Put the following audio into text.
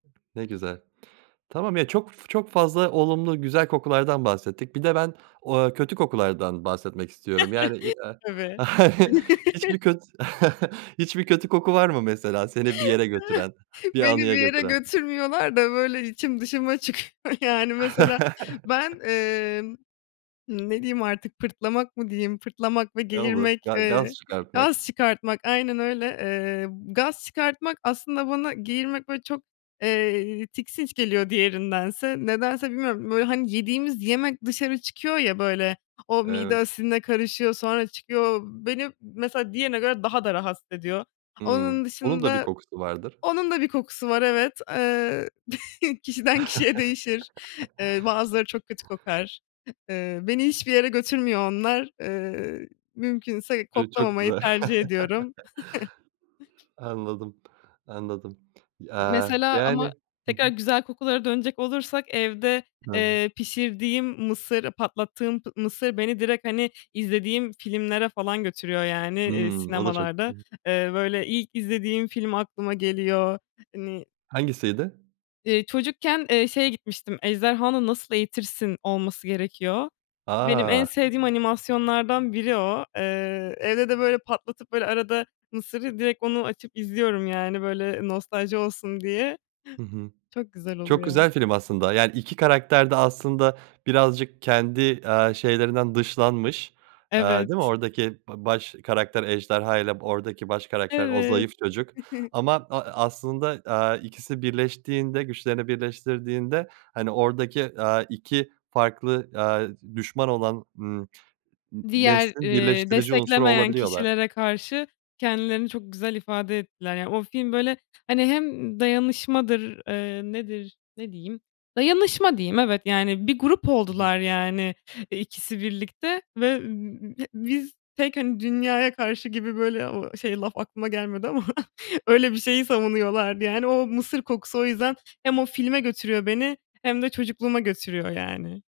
Ne güzel. Tamam ya çok f çok fazla olumlu güzel kokulardan bahsettik bir de ben, ooo, kötü kokulardan bahsetmek istiyorum yani, iii, aaa, Tabii. hiçbir köt hiçbir kötü koku var mı mesela seni bir yere götüren, bir Beni anıya bir yere götüren? götürmüyorlar da böyle içim dışıma çıkıyor yani mesela ben, emm, hımm, ne diyeyim artık, pırtlamak mı diyeyim, pırtlamak ve Ne olur geğirmek, ga gaz eee, çıkartmak. gaz çıkartmak, aynen öyle. Eee, gaz çıkartmak, aslında bana geğirmek böyle çok, eee, tiksinç geliyor diğerindense. Nedense bilmiyorum, böyle, hani, yediğimiz yemek dışarı çıkıyor ya böyle, o mide Evet. asidine karışıyor, sonra çıkıyor, beni mesela diğerine göre daha da rahatsız ediyor. Hımm, Onun onun da bir dışında, kokusu vardır. onun da bir kokusu var evet, eee, kişiden kişiye değişir. Eee, bazıları çok kötü kokar. Eee, beni hiçbir yere götürmüyor onlar. Eee, mümkünse Ço çok koklamamayı güzel. tercih ediyorum. Anladım anladım. Y M aaa, mesela ama yani, hı tekrar hı. güzel kokulara dönecek olursak, evde, [unintelligible] eee, pişirdiğim mısır, patlattığım pı mısır beni direkt, hani, izlediğim filmlere falan götürüyor yani, eee, Hımm. O da çok sinemalarda. [unintelligible] Eee, böyle ilk izlediğim film aklıma geliyor. Hani Hangisiydi? Eee, çocukken, eee, şeye gitmiştim, ejderhanı nasıl eğitirsin olması gerekiyor. Benim en A! sevdiğim animasyonlardan biri o. Eee, evde de böyle patlatıp böyle arada mısırı direkt onu açıp izliyorum, yani böyle nostalji olsun diye. Hı hı. Çok güzel Çok oluyor. güzel film aslında yani 2 karakter de aslında birazcık kendi, aaa, şeylerinden dışlanmış, aaa, değil mi Evet. oradaki ba baş karakter ejderhayla, b oradaki baş karakter o Evet. zayıf çocuk ama a a aslında, aaa, ikisi birleştiğinde güçlerini birleştirdiğinde, hani, oradaki, aaa, 2 farklı, aaa, d düşman olan, ımm, n Diğer, neslin eee, birleştirici unsuru desteklemeyen olabiliyorlar. kişilere karşı kendilerini çok güzel ifade ettiler. Yani, o film böyle, ha hani, hem dayanışmadır, eee, nedir, ne diyeyim, dayanışma diyeyim evet yani bir grup Hı hı. oldular yani, eee, ikisi birlikte ve b b b biz tek, hani, dünyaya karşı gibi böyle o şey laf aklıma gelmedi ama öyle bir şeyi savunuyorlardı, yani, o mısır kokusu o yüzden hem o filme götürüyor beni hem de çocukluğuma götürüyor yani.